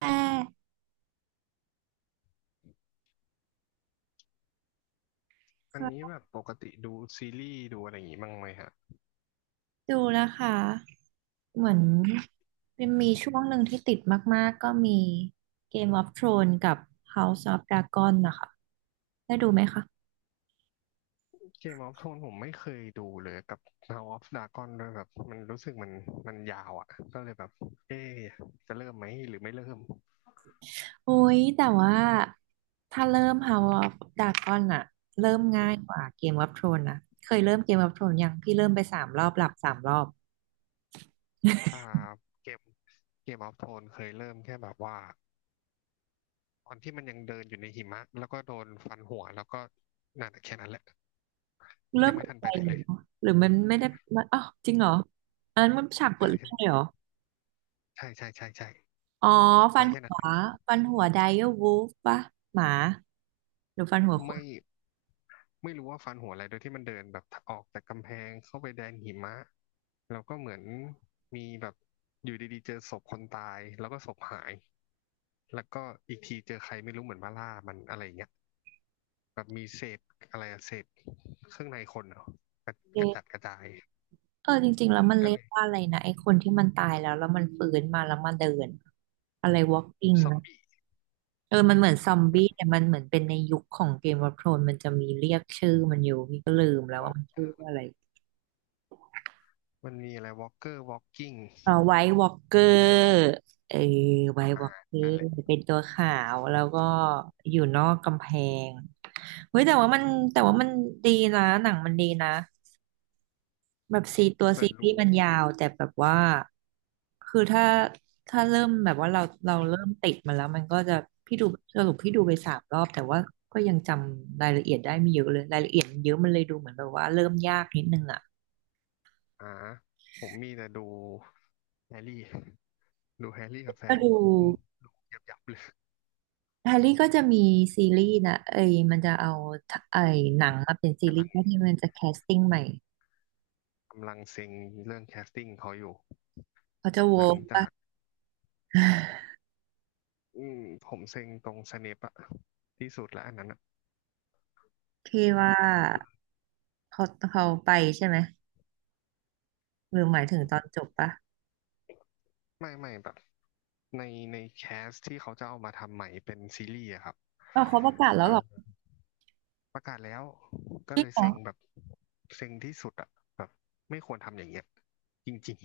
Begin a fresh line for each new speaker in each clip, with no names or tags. แค่
อันนี้แบบปกติดูซีรีส์ดูอะไรอย่างงี้บ้างไหมฮะ
ดูนะคะเหมือนเป็นมีช่วงหนึ่งที่ติดมากๆก็มี Game of Thrones กับ House of Dragon นะคะได้ดูไหมคะ
เกมออฟโทนผมไม่เคยดูเลยกับ House of Dragon ด้วยแบบมันรู้สึกมันยาวอ่ะก็เลยแบบเอ๊ะจะเริ่มไหมหรือไม่เริ่ม
โอ้ยแต่ว่าถ้าเริ่ม House of Dragon อะเริ่มง่ายกว่า Game of Thrones นะเคยเริ่ม Game of Thrones ยังพี่เริ่มไปสามรอบหลับสามรอบ
อ่าเกมเกมออฟโทนเคยเริ่มแค่แบบว่าตอนที่มันยังเดินอยู่ในหิมะแล้วก็โดนฟันหัวแล้วก็นั่นอะแค่นั้นแหละ
เริ่
ยั
ม
งไม่
ตก
ทัน
ใจ
ไปไหน
หรื
เล
อ
ย
หรือมันไม่ได้มันอ้าวจริงเหรออันนั้นมันฉากเปิ
ใช่
ดเรื่องเลยเหรอ
ใช่ใช่ใช่ใช่ใช่
อ๋อฟั
มา
น
แค่
หั
นั้นเล
ว
ย
ไดเออร์วูฟปะหมาหรือฟันหัวค
ไม่
น
ไม่รู้ว่าฟันหัวอะไรโดยที่มันเดินแบบออกจากกำแพงเข้าไปแดนหิมะแล้วก็เหมือนมีแบบอยู่ดีๆเจอศพคนตายแล้วก็ศพหายแล้วก็อีกทีเจอใครไม่รู้เหมือนมาล่ามันอะไรอย่างเงี้ยแบบมีเศษอะไรอะเศษเครื่องในคนเหรอกระกระจัดก
เออ
ระจาย
เออจริงๆแล้วมัน
ก็
เรีย
เล
ก
ย
ว่าอะไรนะไอ้คนที่มันตายแล้วมันฟื้นมาแล้วมาเดินอะไร walking
ซอม
นะ
บี้
เออมันเหมือนซอม
มั
บี้
น
แต่มันเหมือนเป็นในยุคของเกม of Thrones มันจะมีเรียกชื่อมันอยู่พี่ก็ลืมแล้ว
วอ
ว่า
ล์
มัน
ก
ชื่อว่าอะไร
มันมีอะไรวอล์กเกอร์วอล์กกิ้ง
เออไวท์วอล์กเกอร์เออไวท์ว
อ่า
อล์กเกอ
นั่นแห
ร์
ละ
เป็นตัวขาวแล้วก็อยู่นอกกำแพงเฮ้ยแต่ว่ามันแต่ว่ามันดีนะหนังมันดีนะ แบบตัว
แต่
ซีรี
ดู
ส์มันยาวแต่แบบว่าคือถ้าถ้าเริ่มแบบว่าเราเราเริ่มติดมาแล้วมันก็จะพี่ดูสรุปพี่ดูไปสามรอบแต่ว่าก็ยังจำรายละเอียดได้ไม่เยอะเลยรายละเอียดมันเยอะมันเลยดูเหมือนแบบว่าเริ่มยากนิดนึงอ่ะ
อ่าผมมีแต่ดูแฮร์รี่ดูแฮร์รี่กับแฟ
ก็
น
ดู
อืมยับยับเลย
แฮร์รี่ก็จะมีซีรีส์นะเอ้ยมันจะเอาไอ้หนังมาเป็นซีรีส์ที่มันจะแคสติ้งใหม่
กำลังเซ็งเรื่องแคสติ้งเขาอยู่
เขาจะโว
หลัง
ปะ
จาก อืมผมเซ็งตรงสเนปอะที่สุดแล้วอันนั้นอะ
พี่ว่าเขาไปใช่ไหมหรือหมายถึงตอนจบปะ
ไม่แบบในในแคสที่เขาจะเอามาทำใหม่เป็นซีรีส์อะครับ
อ๋อเขาประกาศแล้ว
อ่
เหรอ
าประกาศแล้วก็
จริ
เล
ง
ย
เหรอ
เซ็งแบบเซ็งที่สุดอะแบบไม่ควรทำอย่างเงี้ยจริง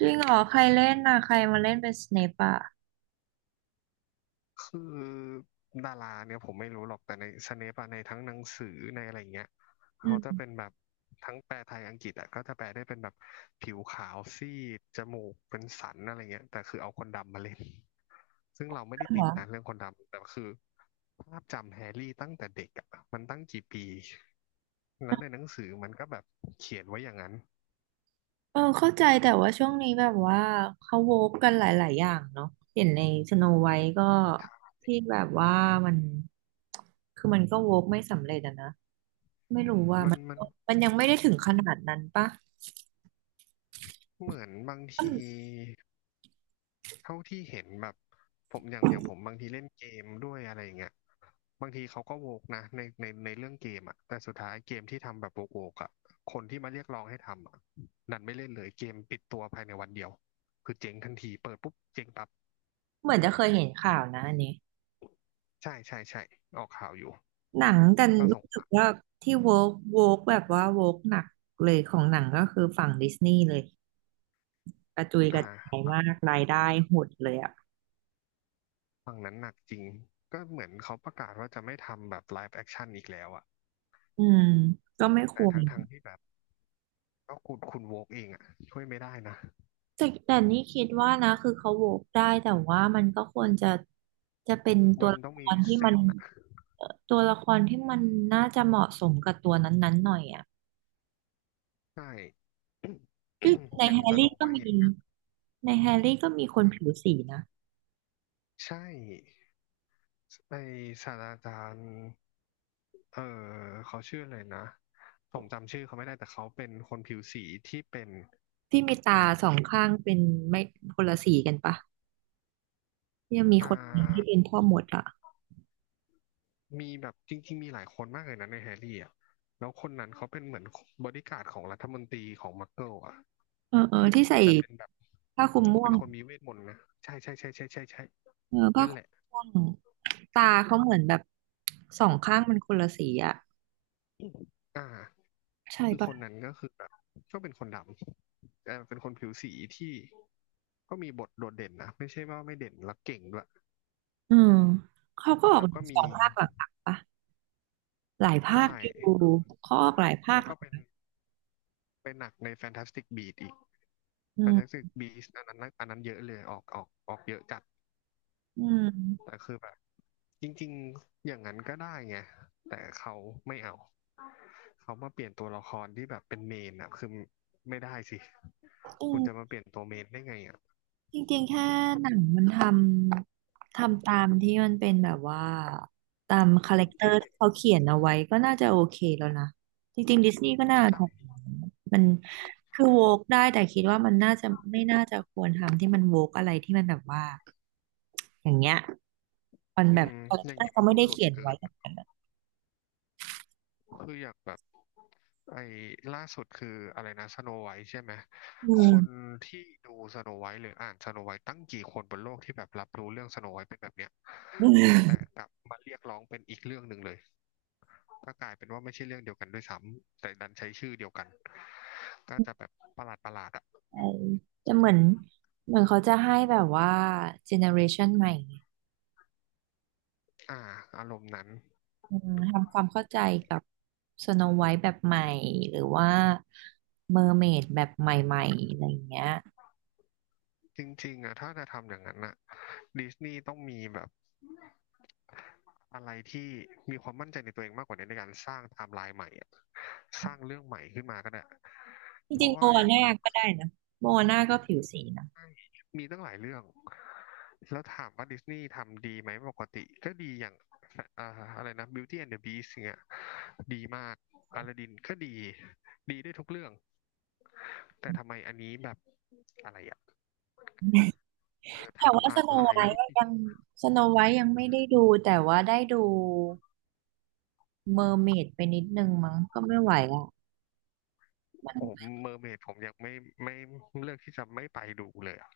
จริงเหรอใครเล่นน่ะใครมาเล่นเป็นสเนปอ่ะ
คือดาราเนี่ยผมไม่รู้หรอกแต่ในสเนปอะในทั้งหนังสือในอะไรเงี้ยเขา
อื
จะเป็
ม
นแบบทั้งแปลไทยอังกฤษอะก็จะแปลได้เป็นแบบผิวขาวซีดจมูกเป็นสันอะไรเงี้ยแต่คือเอาคนดำมาเล่นซึ่งเราไม่ได้
เหร
ติด
อ
นะเรื่องคนดำแต่คือภาพจำแฮร์รี่ตั้งแต่เด็กอะมันตั้งกี่ปีแล้วในหนังสือมันก็แบบเขียนไว้อย่างนั้น
เออเข้าใจแต่ว่าช่วงนี้แบบว่าเขาโวฟกันหลายๆอย่างเนาะเห็นในสโนไวท์ก็ที่แบบว่ามันคือมันก็โวกไม่สำเร็จอะนะไม่รู้ว่า
มัน
มัน
มัน
ยังไม่ได้ถึงขนาดนั้นปะ
เหมือนบาง
อื
ที
ม
เท่าที่เห็นแบบผมอย่างผมบางทีเล่นเกมด้วยอะไรอย่างเงี้ยบางทีเขาก็โวกนะในเรื่องเกมอ่ะแต่สุดท้ายเกมที่ทำแบบโวกอ่ะคนที่มาเรียกร้องให้ทำอ่ะดันไม่เล่นเลยเกมปิดตัวภายในวันเดียวคือเจ๊งทันทีเปิดปุ๊บเจ๊งปั๊บ
เหมือนจะเคยเห็นข่าวนะอันนี้
ใช่ใช่ใช่ออกข่าวอยู่
หนังกัน
ก็ส
รู้
ง
สึ
สา
กว่า
ร
ที่โวกแบบว่าโวกหนักเลยของหนังก็คือฝั่งดิสนีย์เลย กระจุยก
อ่า
ระจาย
ฝั่ง
มากรายได้หดเลยอ่ะ
ฝั่งนั้นหนักจริงก็เหมือนเขาประกาศว่าจะไม่ทำแบบไลฟ์แอคชั่นอีกแล้วอ่ะ
อืมก็ไม่ค
แต่
วร
ทั้งที่แบบก็คุณโวกเองอ่ะช่วยไม่ได้นะ
แต่นี่คิดว่านะคือเขาโหวกได้แต่ว่ามันก็ควรจะจะเป็นตั
มั
ว
น
ละ
ต้อง
ค
มี
รที่มั
เส้
น
น
ตัวละครที่มันน่าจะเหมาะสมกับตัวนั้นๆหน่อยอ่ะ
ใช่
ซึ่งใน
อย่า
แฮ
งส
ร์
โน
รี่ก็
ไว
มี
ท์อย่างเงี้ย
ในแฮร์รี่ก็มีคนผิวสีนะ
ใช่ไอศาสตราจารย์เออเขาชื่ออะไรนะ ผมจำชื่อเขาไม่ได้ แต่เขาเป็นคนผิวสีที่เป็น
ที่มีตาสองข้างเป็นไม่คนละสีกันปะที่ยังมี
อ่
คนหนึ่งที่เป็
า
นพ่อมดอ่ะ
มีแบบจริงๆมีหลายคนมากเลยนะในแฮร์รี่อ่ะแล้วคนนั้นเขาเป็นเหมือนบอดี้การ์ดของรัฐมนตรีของมักเกิลอ่ะ
เออที่ใส่
แต่เป็นแบบ
ผ้าคลุมม่ว
เป็น
ง
คนมีเวทมนต์นะ ใช่ใช่ใช่ใช่ใช่ใช่
เออผ้า
นั่น
คลุ
แห
ม
ละ
ม่วงตาเขาเหมือนแบบสองข้างมันคนละสีอ่ะ
อ่า
ใช่
คือค
ปะ
นนั้นก็คือแบบก็เป็นคนดำแต่เป็นคนผิวสีที่ก็มีบทโดดเด่นนะไม่ใช่ว่าไม่เด่นแล้วเก่งด้วย
อืมเขาก็ออก
แล้วก็
ส
มี
องภาคหลักๆปะหลายภาค
ใช่
อยู่เขาออกหลายภา
แล้
ค
วก็เป็นเป็นหนักในแฟนตาสติกบี s อีก
อื
แฟนตาสติ
ม
กบีสต์อันนั้นอันนั้นเยอะเลยออกเยอะจัด
อืม
แต่คือแบบจริงๆอย่างนั้นก็ได้ไงแต่เขาไม่เอาเขามาเปลี่ยนตัวละครที่แบบเป็นเมนอะคือไม่ได้สิ
อื
คุณจะมา
ม
เปลี่ยนตัวเมนได้ไงอะ
จริงๆแค่หนังมันทำตามที่มันเป็นแบบว่าตามคาแรคเตอ
ที่
ร์
เป็น
ที่เขาเขียนเอาไว้ก็น่าจะโอเคแล้วนะจริงๆดิสนีย์ก็น่าท
ใช่
ำมันคือโวกได้แต่คิดว่ามันน่าจะไม่น่าจะควรทำที่มันโวกอะไรที่มันแบบว่าอย่างเงี้ยมัน
อื
แบบ
ม
คาแร
อ
ค
ย่า
เต
ง
อ
นี้
ร์เขา
มัน
ไม่
ดู
ได้
หลุด
เขียน
เกิ
ไว้แบ
น
บนั้นอะ
คืออย่างแบบไอ้ล่าสุดคืออะไรนะสโนไวท์ใช่ไหม
อื
คน
ม
ที่ดูสโนไวท์หรืออ่านสโนไวท์ตั้งกี่คนบนโลกที่แบบรับรู้เรื่องสโนไวท์เป็นแบบเนี้ยแต่ กลับมาเรียกร้องเป็นอีกเรื่องหนึ่งเลยก็กลายเป็นว่าไม่ใช่เรื่องเดียวกันด้วยซ้ำแต่ดันใช้ชื่อเดียวกันก็จะแบบประหลาดอ่ะ
ใช่แต่เหมือนเขาจะให้แบบว่าเจเนอเรชันใหม่ไง
อ่าอารมณ์นั้น
อืมทำความเข้าใจกับสโนไวท์แบบใหม่หรือว่าเมอร์เมดแบบใหม่ๆอะไรอย่างเงี้ย
จริงๆอ่ะถ้าจะทำอย่างนั้นอ่ะดิสนีย์ต้องมีแบบ อะไรที่มีความมั่นใจในตัวเองมากกว่านี้ในการสร้างไทม์ไลน์ใหม่อะสร้างเรื่องใหม่ขึ้นมาก็ได้
จ
เพ
ริง
ราะ
ๆโม
ว่าอ
อา
ย่าง
น่าก็ได้นะโมอาน่าก็ผิวสีนะ
มีตั้งหลายเรื่องแล้วถามว่าดิสนีย์ทำดีไหมปกติก็ดีอย่างอ่าอะไรนะ Beauty and the Beast งเงี้ยดีมากอลาดินก็ดีดีได้ทุกเรื่องแต่ทำไมอันนี้แบบอะไรอะเออ
แต่ว่า
ทำ
ส
อะ
โน
ไร
ไวท์ยังไม่ได้ดูแต่ว่าได้ดูเมอร์เมดไปนิดนึงมั้งก็ไม่ไหวอ่ะมัน
โอ้
รู้
เมอร์เมดผมยังไม่ไม่เลือกที่จะไม่ไปดูเลยอะ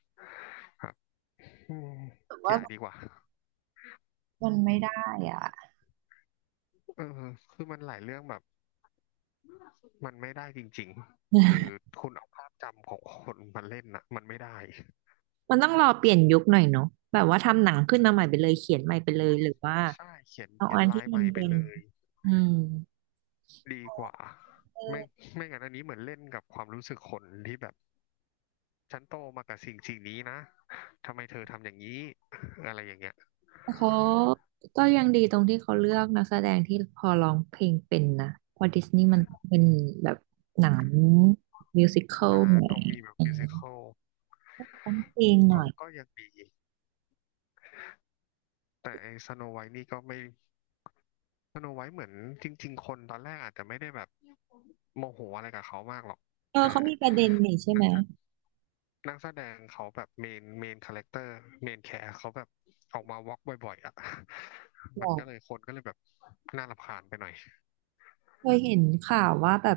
อืม
สึก
อ
ว่า
ย่าดีกว่า
มันไม่ได้อ่ะ
เออคือมันหลายเรื่องแบบมันไม่ได้จริงๆ คือคุณเอาภาพจำของคนมาเล่นน่ะมันไม่ได้
มันต้องรอเปลี่ยนยุคหน่อยเนาะแบบว่าทำหนังขึ้นมาใหม่ไปเลยเขียนใหม่ไปเลยหรือว่า
ใช่เขียน
เอา
เขีย
อั
น
น
ลา
ที่
ยให
มัน
ม่ไป
เป็น
เลย
อืม
ดีกว่า
เออ
ไม่ไม่งั้นอันนี้เหมือนเล่นกับความรู้สึกคนที่แบบฉันโตมากับสิ่งนี้นะ ทำไมเธอทำอย่างนี้อะไรอย่างเงี้ย
เขาก็ยังดีตรงที่เขาเลือกนักแสดงที่พอร้องเพลงเป็นนะเพอดิสนีย์มันเป็นแบบหนังมิวสิคล
อ่า
หน่อย
ต้องมีแบบ
เออ
มิวสิคล
ต้องเพลงหน่
ก็
อย
ก็ยังดี แต่ไอ้สโนไวท์นี่ก็ไม่ สโนไวท์เหมือนจริงๆคนตอนแรกอาจจะไม่ได้แบบโมโหอะไรกับเขามากหรอก
เออ
แต่
เขามีประเด็นนี่ใช่ไห
นั
ม
กแสนักแสดงเขาแบบเมนคาแรคเตอร์เมนแคร์เขาแบบออกมาวอล์กบ่อยๆอ่ะ
บ
มั
อ
น
ก
ก็เลยคนก็เลยแบบน่ารำคาญไปหน่อย
เคยเห็นข่าวว่าแบบ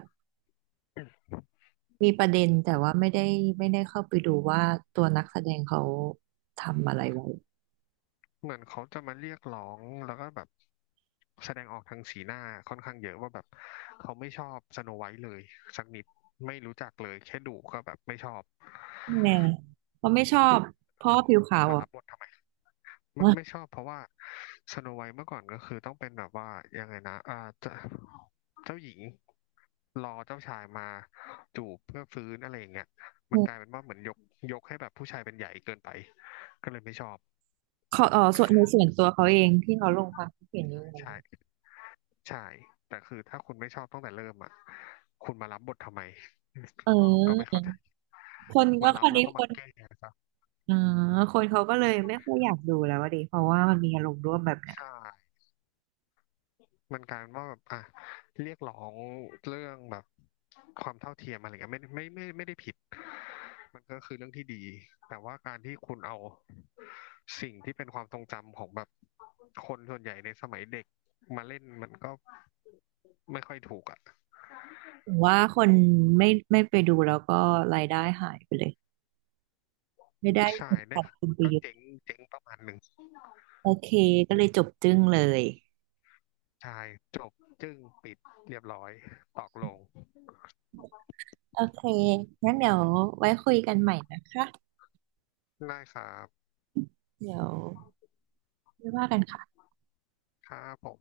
มีประเด็นแต่ว่าไม่ได้เข้าไปดูว่าตัวนักแสดงเขาทำอะไรไว้
เหมือนเขาจะมาเรียกร้องแล้วก็แบบแสดงออกทางสีหน้าค่อนข้างเยอะว่าแบบเขาไม่ชอบสโนไวท์เลยสักนิดไม่รู้จักเลยแค่ดูก็แบบไม่ชอบ
แน่เขาไม่ชอบเพราะว่อผิวขาว
มา
อ่ะ
รับบททำไมไม่ชอบเพราะว่าสโนไวท์เมื่อก่อนก็คือต้องเป็นแบบว่ายังไงนะเจ้าเจ้าหญิงรอเจ้าชายมาจูบเพื่อฟื้นอะไรอย่างเงี้ยมันกลายเป็น ว่าเหมือนยกให้แบบผู้ชายเป็นใหญ่เกินไปก็เลยไม่ชอบ
เขาเออส่วนในส่วนตัวเขาเองที่เขาลงความคิดเห็นนี้ไว้
ใช่ใช่แต่คือถ้าคุณไม่ชอบตั้งแต่เริ่มอ่ะคุณมารับบททำไม
เอ
ก็ไม่เข้า
อ
ใจ
คนก็
มา
ค
รับ
ราว
แล้ว
นี้
ก็
ค
มา
น
แก้ซะ
อ๋อคนเขาก็เลยไม่ค่อยอยากดูแล้วอะดิเพราะว่ามันมีอารมณ์ร่วมแบบเนี้ย
ใช่ มันกลารเว่าแบบอ่ะเรียกร้องเรื่องแบบความเท่าเทียมอะไรเงี้ยไม่ได้ผิดมันก็คือเรื่องที่ดีแต่ว่าการที่คุณเอาสิ่งที่เป็นความทรงจำของแบบคนส่วนใหญ่ในสมัยเด็กมาเล่นมันก็ไม่ค่อยถูกอ่ะ
ผมว่าคนไม่ไปดูแล้วก็รายได้หายไปเลยไม่ได้
ใช่ได้
สับคุณไปร
ก็
ยช
เจ๋ง
น
เจ๋งประมาณหนึ่ง
โอเคก็เลยจบจึ้งเลย
ใช่จบจึ้งปิดเรียบร้อยตอกลง
โอเคงั้นเดี๋ยวไว้คุยกันใหม่นะคะ
ได้ครับ
เดี๋ยวไม่ว่ากันค่ะ
ครับผม